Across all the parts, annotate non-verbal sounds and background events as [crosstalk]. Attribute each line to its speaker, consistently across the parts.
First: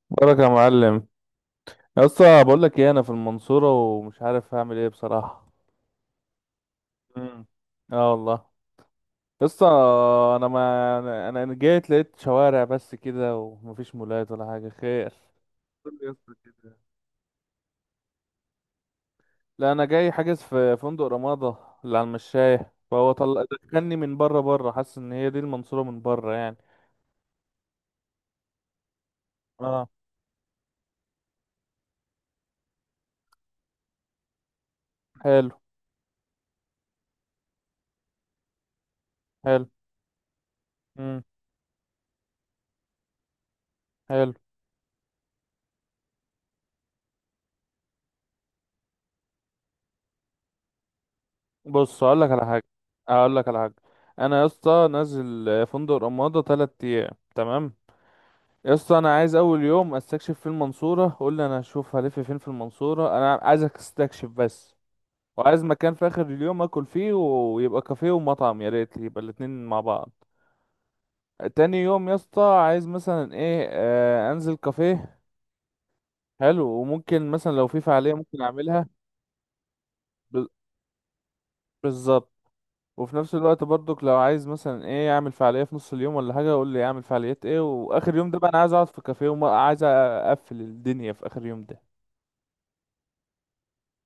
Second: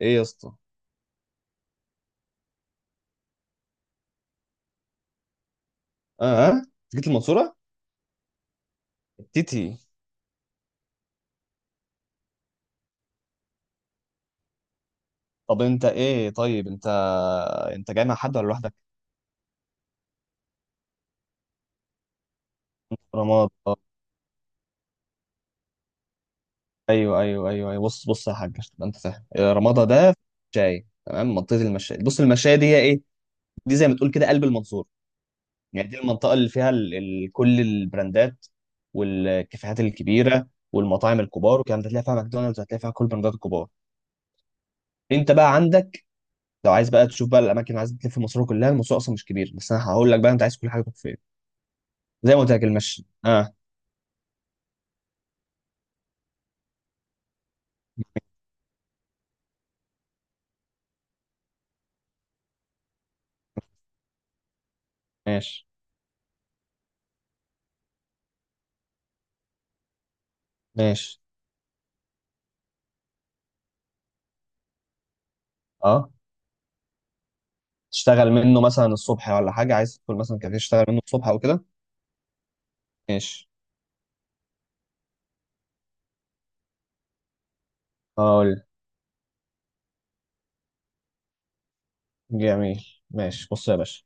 Speaker 1: ايه يا
Speaker 2: بارك يا
Speaker 1: اسطى؟
Speaker 2: معلم. يا اسطى، بقول لك ايه؟ انا في المنصوره ومش عارف هعمل ايه بصراحه.
Speaker 1: اه آه؟ جيت
Speaker 2: مم.
Speaker 1: المنصوره؟
Speaker 2: اه والله. يا
Speaker 1: تيتي.
Speaker 2: اسطى، انا ما انا جيت لقيت شوارع بس كده ومفيش مولات ولا حاجه. خير،
Speaker 1: طب انت
Speaker 2: قول لي يا
Speaker 1: ايه
Speaker 2: اسطى
Speaker 1: طيب
Speaker 2: كده.
Speaker 1: انت، انت جاي مع حد ولا لوحدك؟
Speaker 2: لا، انا جاي حاجز في فندق رمادة اللي على المشاية، فهو طلع
Speaker 1: رمضان.
Speaker 2: دخلني من بره بره، حاسس ان هي دي المنصورة من بره يعني.
Speaker 1: ايوه ايوه ايوه ايوه، بص بص يا حاج، عشان تبقى انت فاهم، رمضان
Speaker 2: اه.
Speaker 1: ده في شاي. تمام. منطقه المشاية، بص، المشاية دي هي ايه؟ دي زي ما تقول كده قلب المنصوره.
Speaker 2: حلو،
Speaker 1: يعني دي المنطقه اللي فيها كل البراندات
Speaker 2: حلو.
Speaker 1: والكافيهات الكبيره والمطاعم
Speaker 2: مم.
Speaker 1: الكبار والكلام ده. هتلاقي فيها ماكدونالدز، هتلاقي فيها كل البراندات الكبار.
Speaker 2: حلو.
Speaker 1: انت بقى عندك، لو عايز بقى تشوف بقى الاماكن اللي عايز تلف في المنصوره كلها، المنصوره اصلا مش كبير، بس انا هقول لك بقى انت عايز كل حاجه تروح فين.
Speaker 2: بص، اقول لك
Speaker 1: زي ما
Speaker 2: على
Speaker 1: قلت
Speaker 2: حاجة
Speaker 1: لك، المشي.
Speaker 2: اقول لك
Speaker 1: اه،
Speaker 2: على حاجة انا يا اسطى نازل فندق رمادة 3 ايام، تمام؟ يا اسطى، انا عايز اول يوم استكشف في المنصوره. قول لي انا هشوف هلف فين في المنصوره، انا عايزك استكشف بس. وعايز
Speaker 1: ماشي.
Speaker 2: مكان في اخر اليوم اكل فيه ويبقى كافيه ومطعم، يا ريت يبقى الاتنين مع بعض.
Speaker 1: ماشي.
Speaker 2: تاني يوم يا اسطى عايز مثلا ايه انزل كافيه.
Speaker 1: اه،
Speaker 2: حلو. وممكن مثلا لو في فعاليه
Speaker 1: تشتغل
Speaker 2: ممكن
Speaker 1: منه
Speaker 2: اعملها.
Speaker 1: مثلا الصبح ولا حاجه، عايز تدخل مثلا
Speaker 2: ب-
Speaker 1: كافيه تشتغل منه الصبح او كده.
Speaker 2: بالظبط. وفي نفس
Speaker 1: ماشي.
Speaker 2: الوقت برضك لو عايز مثلا ايه اعمل فعاليه في نص اليوم ولا حاجه، قول لي اعمل فعاليات ايه. واخر يوم ده بقى انا
Speaker 1: هقول.
Speaker 2: عايز اقعد في كافيه وعايز اقفل الدنيا في اخر يوم ده.
Speaker 1: جميل. ماشي، بص يا باشا،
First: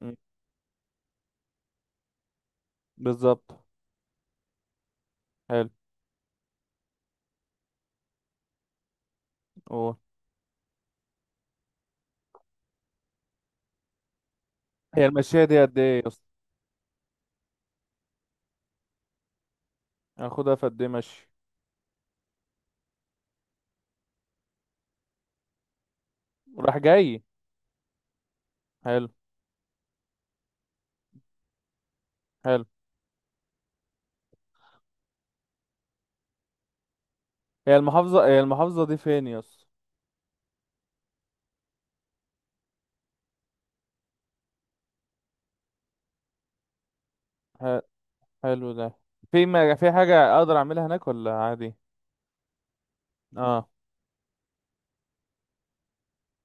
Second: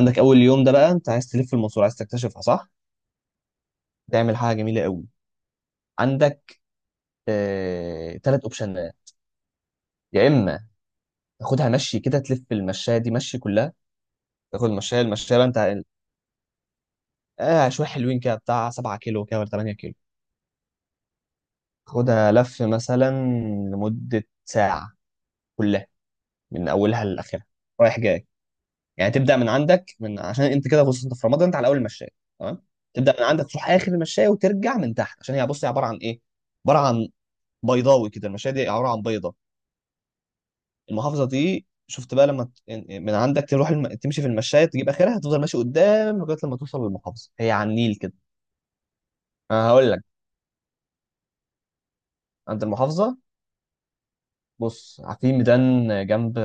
Speaker 2: مم.
Speaker 1: اول يوم ده بقى انت عايز تلف المنصوره، عايز تكتشفها، صح؟
Speaker 2: بالظبط.
Speaker 1: تعمل حاجه جميله قوي.
Speaker 2: حلو.
Speaker 1: عندك ثلاث اوبشنات.
Speaker 2: أوه.
Speaker 1: يا اما تاخدها مشي كده، تلف المشايه دي مشي كلها، تاخد المشايه،
Speaker 2: هي
Speaker 1: المشايه
Speaker 2: المشية
Speaker 1: بقى
Speaker 2: دي قد
Speaker 1: انت.
Speaker 2: ايه يا اسطى؟
Speaker 1: شويه حلوين كده، بتاع 7 كيلو كده ولا 8 كيلو.
Speaker 2: هاخدها في قد ايه مشي؟
Speaker 1: خدها لف مثلا لمده ساعه، كلها، من
Speaker 2: راح
Speaker 1: اولها
Speaker 2: جاي.
Speaker 1: لاخرها. رايح جاي.
Speaker 2: حلو.
Speaker 1: يعني تبدا من عندك، من عشان انت كده، بص انت في رمضان، انت على اول المشايه. تمام.
Speaker 2: حلو.
Speaker 1: تبدا من عندك تروح اخر المشايه وترجع من تحت، عشان هي، بص، هي عباره عن ايه؟ عباره عن
Speaker 2: هي
Speaker 1: بيضاوي
Speaker 2: المحافظة
Speaker 1: كده،
Speaker 2: هي
Speaker 1: المشايه دي
Speaker 2: المحافظة
Speaker 1: عباره
Speaker 2: دي
Speaker 1: عن
Speaker 2: فين
Speaker 1: بيضه.
Speaker 2: يا اسطى؟
Speaker 1: المحافظه دي شفت بقى لما من عندك تروح تمشي في المشايه تجيب اخرها، تفضل ماشي قدام لغايه لما توصل للمحافظه، هي على
Speaker 2: ح-
Speaker 1: النيل كده.
Speaker 2: حلو ده. في،
Speaker 1: انا
Speaker 2: ما
Speaker 1: هقول
Speaker 2: في
Speaker 1: لك،
Speaker 2: حاجة اقدر اعملها هناك ولا عادي؟
Speaker 1: عند المحافظه،
Speaker 2: اه،
Speaker 1: بص في ميدان جنب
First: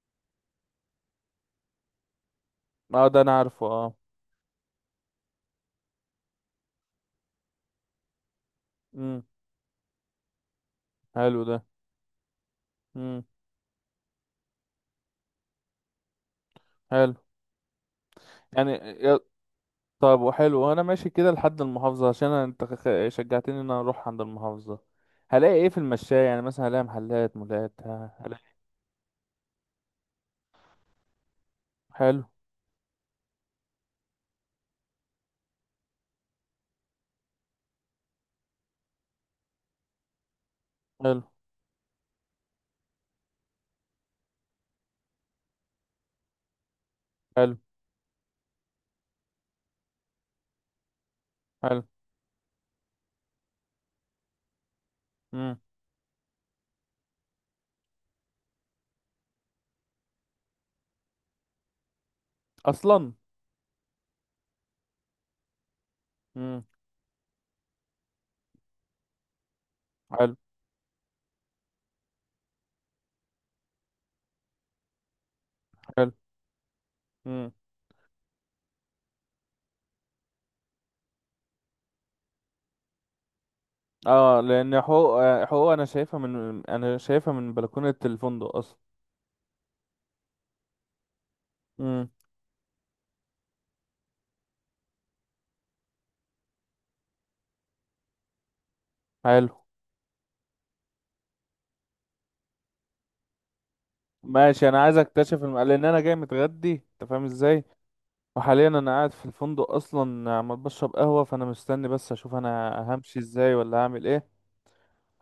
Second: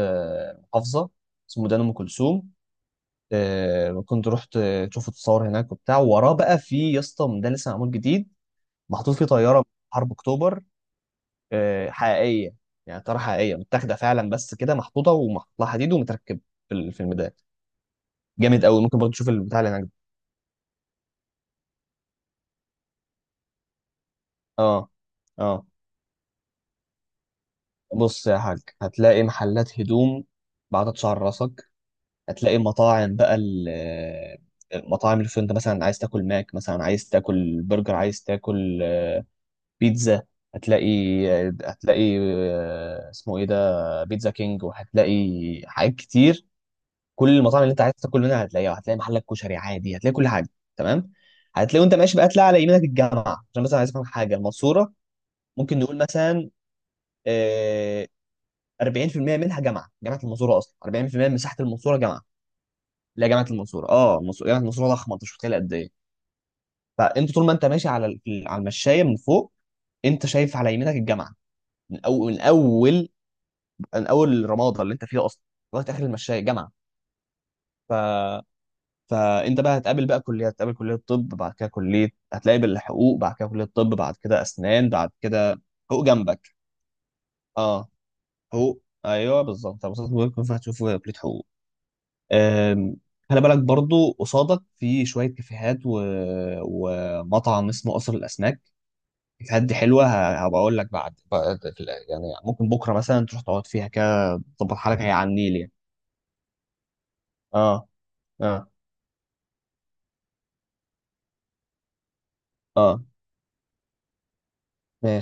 Speaker 1: محافظه اسمه ميدان ام كلثوم.
Speaker 2: اه. ده انا عارفه، اه.
Speaker 1: كنت رحت، شفت، تصور هناك وبتاع. وراه بقى في يا اسطى ده لسه معمول جديد، محطوط
Speaker 2: امم.
Speaker 1: فيه طياره من حرب اكتوبر.
Speaker 2: حلو ده.
Speaker 1: حقيقيه، يعني طياره
Speaker 2: امم.
Speaker 1: حقيقيه متاخده فعلا، بس كده محطوطه ومحطوط لها حديد ومتركب في الفيلم
Speaker 2: حلو
Speaker 1: ده. جامد
Speaker 2: يعني،
Speaker 1: قوي. ممكن برضه تشوف البتاع اللي هناك ده.
Speaker 2: طب وحلو وانا ماشي كده لحد المحافظة، عشان انت شجعتني ان انا اروح عند المحافظة.
Speaker 1: اه
Speaker 2: هلاقي
Speaker 1: اه.
Speaker 2: ايه في المشاية يعني؟ مثلا هلاقي محلات مولات
Speaker 1: بص يا
Speaker 2: هلاقي؟
Speaker 1: حاج، هتلاقي محلات هدوم بعدد شعر راسك.
Speaker 2: حلو،
Speaker 1: هتلاقي مطاعم بقى المطاعم اللي في، انت مثلا عايز تاكل ماك، مثلا عايز تاكل برجر، عايز تاكل بيتزا. هتلاقي.
Speaker 2: حلو،
Speaker 1: هتلاقي اسمه ايه ده، بيتزا كينج، وهتلاقي حاجات كتير. كل
Speaker 2: حلو،
Speaker 1: المطاعم اللي انت عايز تاكل منها هتلاقيها. هتلاقي محلك كشري عادي، هتلاقي كل حاجه. تمام.
Speaker 2: حلو.
Speaker 1: هتلاقي وانت ماشي بقى تلاقي على يمينك الجامعه. عشان مثلا عايز افهم حاجه، المنصوره
Speaker 2: امم.
Speaker 1: ممكن نقول مثلا آه، 40% منها جامعه. جامعه المنصوره اصلا 40% من مساحه المنصوره جامعه.
Speaker 2: اصلا.
Speaker 1: لا، جامعه المنصوره، اه، جامعه المنصوره ضخمه، انت مش متخيل قد ايه.
Speaker 2: امم.
Speaker 1: فانت طول ما انت ماشي على على المشايه من فوق، انت
Speaker 2: حلو،
Speaker 1: شايف على يمينك الجامعه. من اول من اول من اول رماده اللي انت فيها اصلا لغايه اخر
Speaker 2: حلو.
Speaker 1: المشاية جامعه.
Speaker 2: مم.
Speaker 1: ف، فانت بقى هتقابل بقى كليه، هتقابل كليه، طب بعد كده كليه، هتلاقي بالحقوق، بعد كده كليه، طب بعد
Speaker 2: اه،
Speaker 1: كده
Speaker 2: لان
Speaker 1: اسنان
Speaker 2: حقوق،
Speaker 1: بعد كده.
Speaker 2: حقوق انا
Speaker 1: حقوق
Speaker 2: شايفها
Speaker 1: جنبك.
Speaker 2: من انا شايفها من
Speaker 1: اه،
Speaker 2: بلكونة الفندق اصلا.
Speaker 1: حقوق، ايوه بالظبط، مبسوط بيكون، فهتشوف كليه حقوق.
Speaker 2: امم.
Speaker 1: أم، خلي بالك برضو قصادك في شويه كافيهات ومطعم اسمه قصر الاسماك.
Speaker 2: حلو.
Speaker 1: الكافيهات دي حلوه، هبقى اقول لك يعني ممكن بكره مثلا تروح تقعد فيها كده،
Speaker 2: ماشي،
Speaker 1: تظبط
Speaker 2: انا عايز
Speaker 1: حالك، هي على
Speaker 2: اكتشف
Speaker 1: النيل يعني.
Speaker 2: لان انا جاي متغدي، انت فاهم ازاي.
Speaker 1: اه
Speaker 2: وحاليا
Speaker 1: اه
Speaker 2: انا قاعد في الفندق اصلا عمال بشرب قهوة، فانا مستني بس اشوف انا
Speaker 1: اه.
Speaker 2: همشي ازاي ولا هعمل ايه.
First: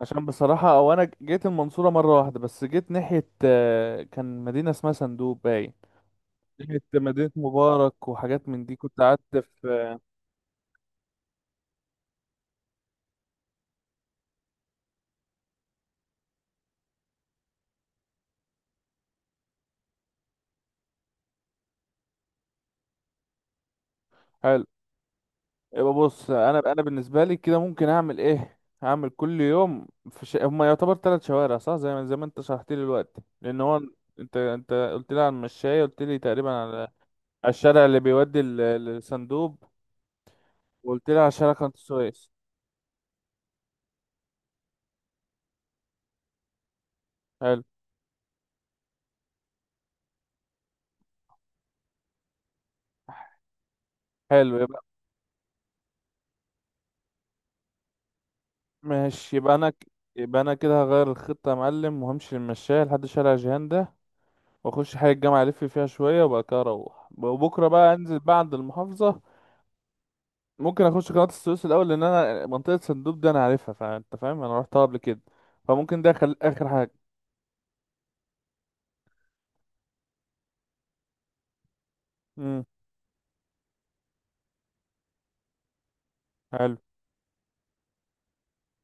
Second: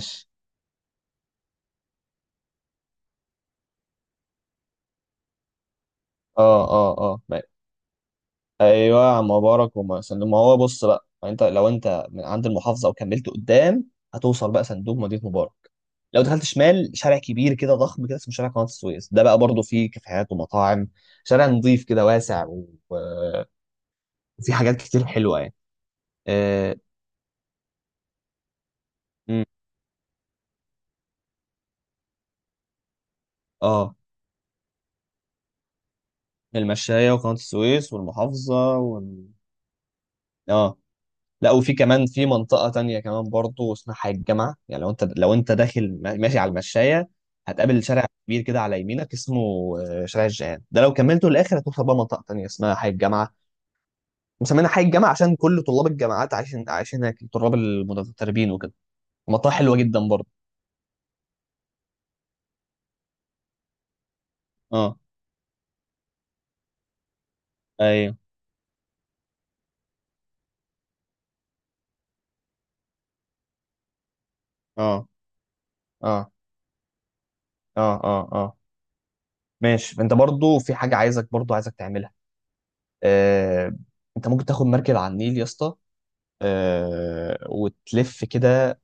Speaker 2: عشان بصراحة، او انا جيت المنصورة مرة واحدة بس. جيت ناحية كان مدينة اسمها صندوق باين،
Speaker 1: اه
Speaker 2: ناحية
Speaker 1: اه اه
Speaker 2: مدينة
Speaker 1: ما-
Speaker 2: مبارك وحاجات من دي، كنت
Speaker 1: ايوه يا عم،
Speaker 2: قعدت
Speaker 1: مبارك
Speaker 2: في.
Speaker 1: وما سندوم، ما هو بص بقى، ما انت لو انت من عند المحافظه وكملت قدام هتوصل بقى صندوق مدينه مبارك. لو دخلت شمال، شارع كبير كده ضخم كده اسمه شارع قناه السويس، ده بقى برضه فيه كافيهات ومطاعم، شارع نظيف كده واسع وفيه
Speaker 2: حلو
Speaker 1: حاجات كتير حلوه يعني.
Speaker 2: يبقى. بص، انا
Speaker 1: اه,
Speaker 2: انا بالنسبه لي كده ممكن اعمل ايه؟ هعمل كل
Speaker 1: مم.
Speaker 2: يوم في هما يعتبر 3 شوارع صح، زي ما انت شرحت لي دلوقتي. لان هو
Speaker 1: آه.
Speaker 2: انت قلت لي على المشاية، قلت لي تقريبا على
Speaker 1: المشايه وقناه
Speaker 2: على الشارع
Speaker 1: السويس
Speaker 2: اللي بيودي
Speaker 1: والمحافظه
Speaker 2: الصندوب،
Speaker 1: اه.
Speaker 2: وقلت لي على
Speaker 1: لا،
Speaker 2: شارع قناة
Speaker 1: وفي كمان في
Speaker 2: السويس.
Speaker 1: منطقة تانية كمان برضو اسمها الجامعة. يعني لو انت، لو انت داخل ماشي على المشاية،
Speaker 2: حلو.
Speaker 1: هتقابل شارع كبير كده على يمينك اسمه شارع الجيهان، ده لو كملته للآخر هتوصل بقى منطقة تانية اسمها حي الجامعة.
Speaker 2: حلو،
Speaker 1: مسمينها حي
Speaker 2: يبقى
Speaker 1: الجامعة عشان كل طلاب الجامعات عايشين عايشين هناك، طلاب المتدربين وكده.
Speaker 2: ماشي.
Speaker 1: منطقة
Speaker 2: يبقى انا
Speaker 1: حلوة جدا برضو.
Speaker 2: يبقى انا كده هغير الخطه يا معلم وهمشي المشاية لحد شارع جهان ده، واخش
Speaker 1: اه،
Speaker 2: حي الجامعه الف فيها شويه وبعد كده اروح. وبكره بقى
Speaker 1: ايوه.
Speaker 2: انزل بقى عند المحافظه. ممكن اخش قناة السويس الاول، لان انا منطقة صندوق دي انا عارفها، فانت فاهم انا رحتها قبل
Speaker 1: اه
Speaker 2: كده. فممكن ده
Speaker 1: اه
Speaker 2: اخر حاجة.
Speaker 1: اه اه اه. ماشي. انت برضو في حاجة، عايزك برضو عايزك تعملها.
Speaker 2: امم.
Speaker 1: آه. انت ممكن تاخد مركب على النيل يا اسطى،
Speaker 2: حلو.
Speaker 1: وتلف كده.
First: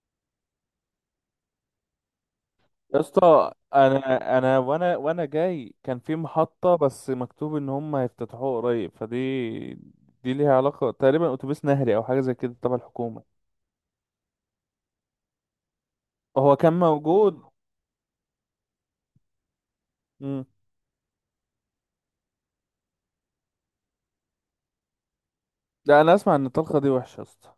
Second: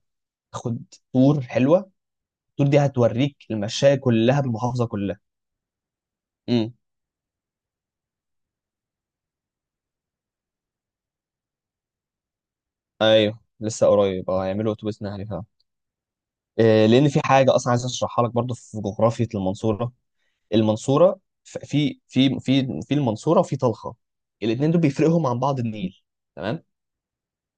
Speaker 1: تاخد تور حلوه، التور دي
Speaker 2: يا
Speaker 1: هتوريك
Speaker 2: اسطى،
Speaker 1: المشاية
Speaker 2: انا
Speaker 1: كلها
Speaker 2: انا
Speaker 1: بالمحافظه
Speaker 2: وانا
Speaker 1: كلها.
Speaker 2: وانا جاي كان في
Speaker 1: امم.
Speaker 2: محطة، بس مكتوب ان هم هيفتتحوها قريب، فدي دي ليها علاقة تقريبا اتوبيس نهري او حاجة زي كده تبع الحكومة.
Speaker 1: ايوه، لسه قريب، اه، هيعملوا اتوبيس نهري فعلا.
Speaker 2: هو كان
Speaker 1: لان في
Speaker 2: موجود.
Speaker 1: حاجه اصلا عايز اشرحها لك برضو، في جغرافيه المنصوره،
Speaker 2: امم.
Speaker 1: المنصوره ف- في في في في المنصوره وفي طلخه، الاثنين دول بيفرقهم عن بعض النيل.
Speaker 2: لا، انا اسمع ان
Speaker 1: تمام.
Speaker 2: الطلقة دي وحشة يا اسطى.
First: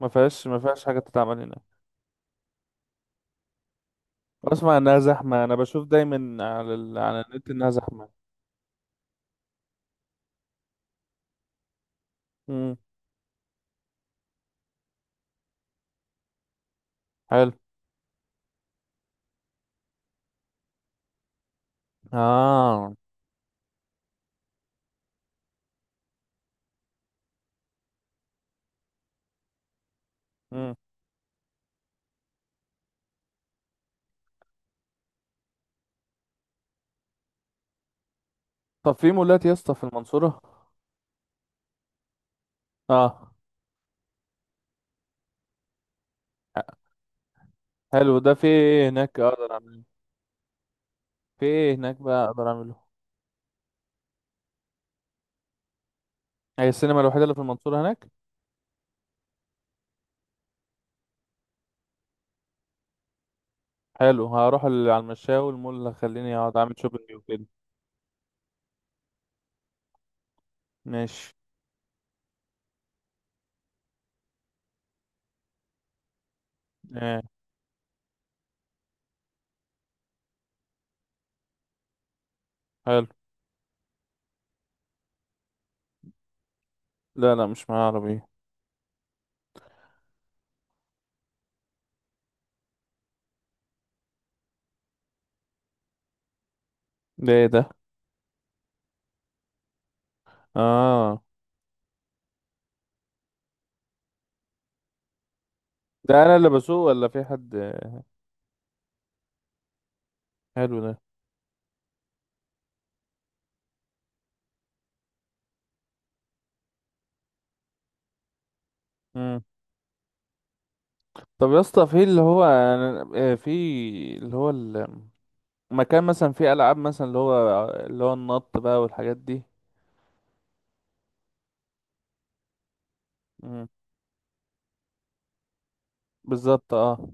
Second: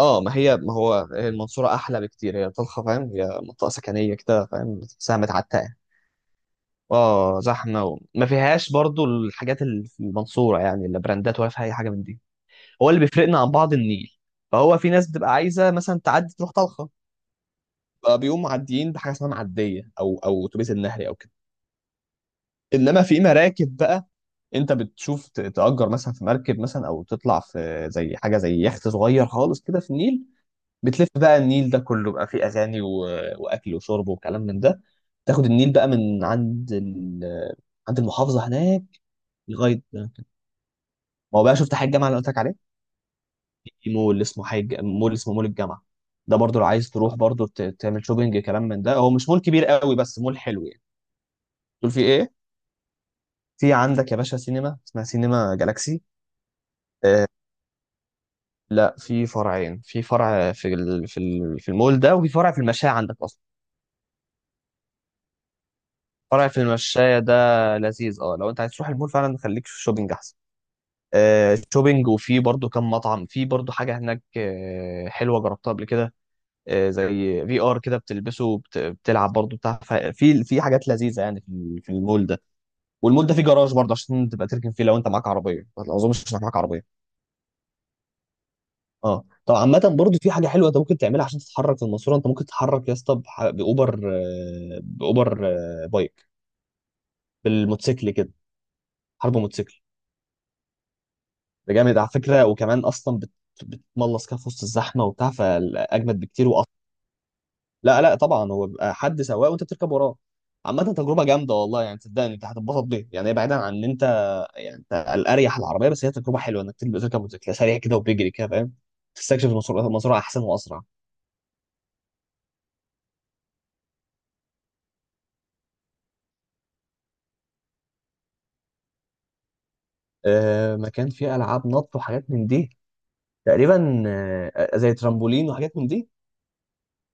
Speaker 2: ما
Speaker 1: ما
Speaker 2: فيهاش
Speaker 1: هي،
Speaker 2: ما
Speaker 1: ما
Speaker 2: فيهاش
Speaker 1: هو،
Speaker 2: حاجة
Speaker 1: هي
Speaker 2: تتعمل هنا.
Speaker 1: المنصوره احلى بكتير، هي طلخه فاهم، هي منطقه سكنيه كده
Speaker 2: اسمع
Speaker 1: فاهم،
Speaker 2: انها
Speaker 1: تحسها
Speaker 2: زحمة، انا
Speaker 1: متعتقه.
Speaker 2: بشوف دايما على على
Speaker 1: اه،
Speaker 2: النت انها
Speaker 1: زحمه،
Speaker 2: زحمة.
Speaker 1: وما فيهاش برضو الحاجات اللي في المنصوره، يعني لا براندات ولا في اي حاجه من دي.
Speaker 2: امم.
Speaker 1: هو اللي بيفرقنا عن بعض النيل، فهو في ناس بتبقى عايزه مثلا تعدي تروح طلخه،
Speaker 2: حلو.
Speaker 1: بقى بيقوموا معديين بحاجه اسمها معديه او او اتوبيس النهري او كده.
Speaker 2: اه.
Speaker 1: انما في مراكب بقى، انت بتشوف تأجر مثلا في مركب مثلا، او تطلع في زي حاجه زي يخت صغير خالص كده في النيل،
Speaker 2: مم.
Speaker 1: بتلف بقى النيل ده كله بقى، فيه اغاني واكل وشرب وكلام من ده. تاخد النيل بقى من عند عند المحافظه هناك
Speaker 2: طب في مولات يا اسطى
Speaker 1: لغايه
Speaker 2: في
Speaker 1: ما.
Speaker 2: المنصورة؟
Speaker 1: هو بقى، شفت حاجه، الجامعه اللي قلت لك عليها،
Speaker 2: اه.
Speaker 1: في مول اسمه حاج، مول اسمه مول الجامعه، ده برضو لو عايز تروح برضو تعمل
Speaker 2: حلو ده.
Speaker 1: شوبينج
Speaker 2: في
Speaker 1: كلام من
Speaker 2: ايه
Speaker 1: ده، هو
Speaker 2: هناك
Speaker 1: مش مول
Speaker 2: اقدر
Speaker 1: كبير
Speaker 2: اعمله؟
Speaker 1: قوي بس مول حلو يعني.
Speaker 2: في ايه
Speaker 1: دول في
Speaker 2: هناك بقى
Speaker 1: ايه؟
Speaker 2: اقدر اعمله؟
Speaker 1: في عندك يا باشا سينما اسمها سينما جالاكسي.
Speaker 2: هي السينما الوحيدة
Speaker 1: آه،
Speaker 2: اللي في المنصورة هناك؟
Speaker 1: لا، في فرعين، في فرع في في المول ده، وفي فرع في المشاية عندك اصلا.
Speaker 2: حلو، هروح على المشاوي، المول اللي هخليني
Speaker 1: فرع
Speaker 2: اقعد
Speaker 1: في
Speaker 2: اعمل شوبينج
Speaker 1: المشاية ده
Speaker 2: وكده.
Speaker 1: لذيذ، اه. لو انت عايز تروح المول فعلا، خليك في الشوبينج احسن.
Speaker 2: ماشي.
Speaker 1: شوبينج. وفي برضو كم مطعم، في برضو حاجة هناك حلوة جربتها قبل كده، زي
Speaker 2: ايه؟
Speaker 1: في ار كده بتلبسه بتلعب برضه بتاع، في في حاجات لذيذه يعني في في المول ده.
Speaker 2: حلو.
Speaker 1: والمول ده فيه جراج برضه عشان تبقى تركن فيه لو انت معاك عربيه، ما اظنش انك معاك عربيه.
Speaker 2: لا، لا، مش معايا عربية.
Speaker 1: اه، طب عامه برضه في حاجه حلوه انت ممكن تعملها عشان تتحرك في الماسوره، انت ممكن تتحرك يا اسطى بح- باوبر آه، باوبر آه، بايك،
Speaker 2: ده ايه ده؟
Speaker 1: بالموتوسيكل كده، حرب موتوسيكل.
Speaker 2: اه،
Speaker 1: ده جامد على فكره، وكمان اصلا بتملص كده في وسط الزحمه وبتاع، فاجمد
Speaker 2: ده انا
Speaker 1: بكتير.
Speaker 2: اللي بسوق ولا في حد؟
Speaker 1: لا لا، طبعا هو بيبقى حد سواق وانت بتركب وراه.
Speaker 2: حلو
Speaker 1: عامة
Speaker 2: ده.
Speaker 1: تجربة جامدة والله، يعني صدقني انت هتتبسط بيها يعني، هي بعيدا عن ان انت، يعني انت الاريح العربية، بس هي تجربة حلوة انك تبقى تركب موتوسيكل سريع كده وبيجري كده فاهم،
Speaker 2: مم.
Speaker 1: تستكشف المسار، المسار احسن واسرع.
Speaker 2: طب يا اسطى، في اللي هو اللي هو المكان مثلا فيه العاب مثلا اللي هو النط بقى والحاجات دي.
Speaker 1: مكان فيه العاب نط وحاجات من دي،
Speaker 2: مم.
Speaker 1: تقريبا زي ترامبولين وحاجات من دي.
Speaker 2: بالظبط، اه.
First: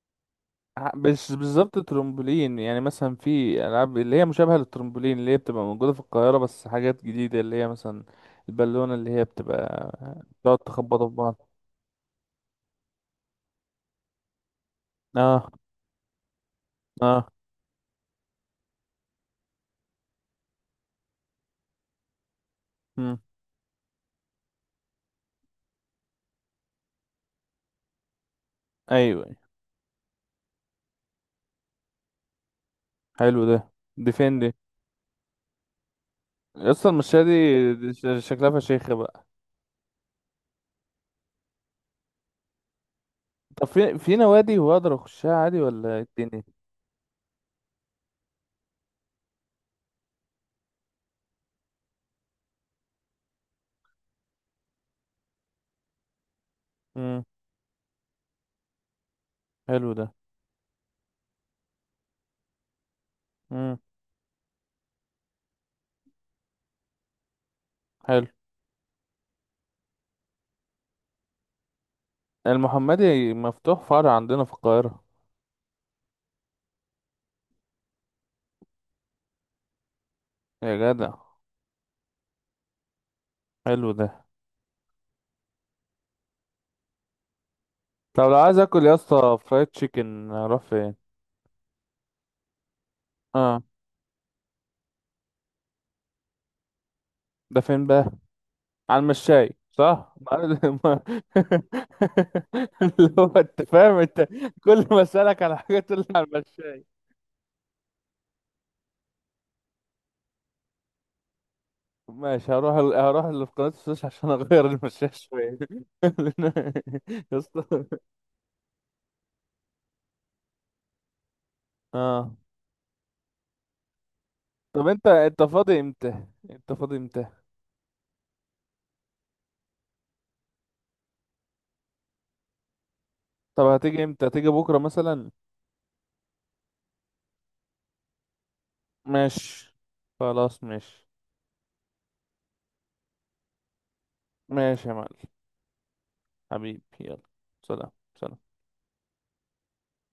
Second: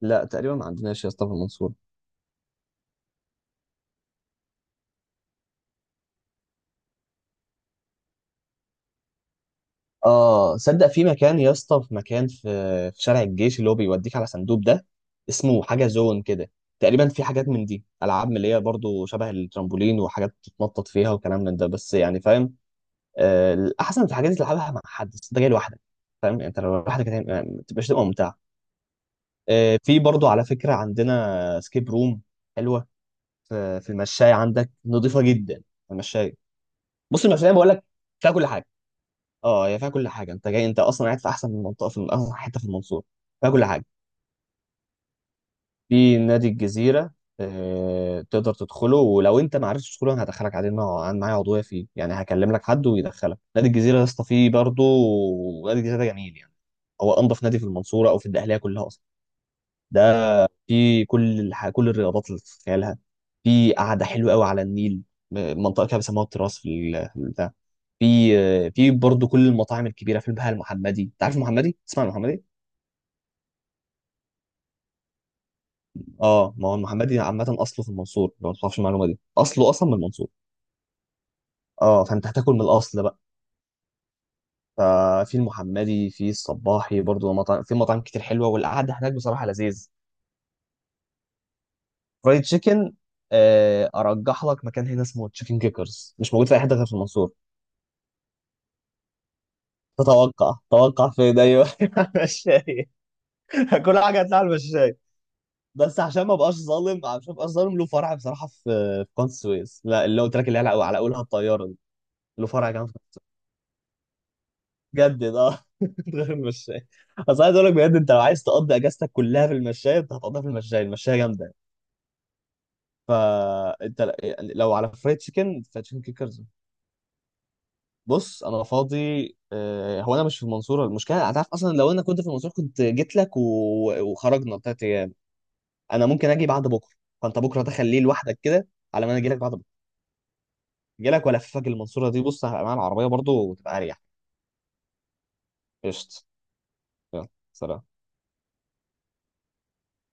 Speaker 1: لا تقريبا ما عندناش يا اسطى
Speaker 2: مش
Speaker 1: في المنصورة.
Speaker 2: بالظبط ترمبولين، يعني مثلا في العاب اللي هي مشابهه للترمبولين اللي هي بتبقى موجوده في القاهره، بس حاجات جديده اللي هي مثلا البالونه اللي هي بتبقى
Speaker 1: اه
Speaker 2: بتقعد
Speaker 1: صدق، في
Speaker 2: تخبطوا في
Speaker 1: مكان
Speaker 2: بعض.
Speaker 1: يا اسطى، في مكان في في شارع الجيش اللي هو بيوديك على صندوق ده،
Speaker 2: اه،
Speaker 1: اسمه حاجه زون كده، تقريبا في
Speaker 2: اه.
Speaker 1: حاجات من دي، العاب اللي هي برضو شبه الترامبولين وحاجات تتنطط فيها وكلام من ده، بس يعني فاهم،
Speaker 2: مم.
Speaker 1: الاحسن في الحاجات دي تلعبها مع حد، بس انت جاي لوحدك، فاهم يعني. انت لو لوحدك يعني ما تبقاش تبقى ممتع.
Speaker 2: ايوه. أيوة.
Speaker 1: في برضو على فكره عندنا سكيب روم حلوه،
Speaker 2: حلو ده.
Speaker 1: في في
Speaker 2: دي فين
Speaker 1: المشايه
Speaker 2: دي؟
Speaker 1: عندك، نظيفه جدا. المشايه،
Speaker 2: اصلا المشاية
Speaker 1: بص، المشايه بقول
Speaker 2: دي
Speaker 1: لك
Speaker 2: دي
Speaker 1: فيها كل
Speaker 2: شكلها
Speaker 1: حاجه،
Speaker 2: فشيخة بقى.
Speaker 1: اه هي فيها كل حاجه، انت جاي انت اصلا قاعد في احسن منطقه في احسن حته في المنصوره، فيها كل
Speaker 2: طب،
Speaker 1: حاجه.
Speaker 2: في نوادي هو اقدر اخشها عادي ولا إيه
Speaker 1: في
Speaker 2: الدنيا؟
Speaker 1: نادي الجزيره، تقدر تدخله، ولو انت ما عرفتش تدخله، انا هدخلك عليه، انا أنا معايا عضويه فيه، يعني هكلم لك حد ويدخلك نادي الجزيره يا اسطى. فيه برضه نادي الجزيره ده جميل يعني، هو
Speaker 2: امم.
Speaker 1: انضف نادي في المنصوره او في الدقهليه كلها اصلا
Speaker 2: حلو ده.
Speaker 1: ده. في كل الرياضات اللي تتخيلها. في
Speaker 2: امم.
Speaker 1: قعده حلوه قوي على النيل، منطقه كده بيسموها التراس في في البتاع.
Speaker 2: حلو.
Speaker 1: في في برضه كل المطاعم الكبيره، في البهاء، المحمدي، انت عارف المحمدي؟ تسمع عن المحمدي.
Speaker 2: المحمدي مفتوح فرع عندنا في القاهره.
Speaker 1: اه، ما هو المحمدي عامه اصله في المنصور، لو ما تعرفش المعلومه دي، اصله اصلا من المنصور.
Speaker 2: يا جدع.
Speaker 1: اه، فانت هتاكل من الاصل بقى.
Speaker 2: حلو ده.
Speaker 1: ففي المحمدي، في الصباحي برضه مطاعم، في مطاعم
Speaker 2: طب
Speaker 1: كتير
Speaker 2: لو
Speaker 1: حلوه
Speaker 2: عايز اكل يا
Speaker 1: والقعده هناك
Speaker 2: اسطى
Speaker 1: بصراحه
Speaker 2: فرايد
Speaker 1: لذيذ.
Speaker 2: تشيكن، اروح فين؟
Speaker 1: فرايد تشيكن
Speaker 2: اه.
Speaker 1: ارجح لك مكان هنا اسمه تشيكن كيكرز، مش موجود في اي حته غير في المنصور.
Speaker 2: ده فين بقى؟ على المشاي صح،
Speaker 1: تتوقع توقع فين؟ ايوه [laughs] مشاية،
Speaker 2: [laughs] اللي هو انت فاهم
Speaker 1: كل حاجه
Speaker 2: انت.
Speaker 1: هتلاقي على
Speaker 2: كل
Speaker 1: المشاية.
Speaker 2: ما اسالك على حاجه تقول
Speaker 1: بس
Speaker 2: لي
Speaker 1: عشان
Speaker 2: على
Speaker 1: ما بقاش
Speaker 2: المشاي.
Speaker 1: ظالم، عشان ما بقاش ظالم، له فرع بصراحه في في قناة السويس، لا اللي قلت لك اللي هي على على اولها الطياره دي. له
Speaker 2: ماشي،
Speaker 1: فرع
Speaker 2: هروح
Speaker 1: كمان
Speaker 2: ال-
Speaker 1: في-
Speaker 2: هروح اللي في قناه السويس عشان اغير المشاي
Speaker 1: جدد،
Speaker 2: شويه
Speaker 1: اه [laughs] غير المشاية.
Speaker 2: [laughs] يا
Speaker 1: بس عايز
Speaker 2: اسطى.
Speaker 1: اقول لك بجد، انت لو عايز تقضي اجازتك كلها في المشاية، انت هتقضيها في المشاية، المشاية جامده.
Speaker 2: اه.
Speaker 1: فانت يعني لو
Speaker 2: طب،
Speaker 1: على
Speaker 2: انت
Speaker 1: فرايد
Speaker 2: انت
Speaker 1: تشيكن
Speaker 2: فاضي
Speaker 1: فتشيكن
Speaker 2: امتى؟
Speaker 1: كيكرز.
Speaker 2: انت فاضي امتى؟
Speaker 1: بص انا فاضي، هو انا مش في المنصوره المشكله، هتعرف اصلا لو انا كنت في المنصوره كنت جيت لك
Speaker 2: طب هتيجي امتى؟ هتيجي
Speaker 1: وخرجنا
Speaker 2: بكره
Speaker 1: بتاعت.
Speaker 2: مثلا؟
Speaker 1: انا ممكن اجي بعد بكره، فانت بكره تخليه لوحدك كده على ما انا اجي لك بعد بكره،
Speaker 2: ماشي، خلاص، ماشي.
Speaker 1: اجي لك والففك المنصوره دي، بص هبقى معايا العربيه برضو وتبقى اريح.
Speaker 2: ماشي يا معلم.
Speaker 1: قشط.
Speaker 2: حبيبي، يلا.
Speaker 1: يلا. سلام.
Speaker 2: سلام، سلام.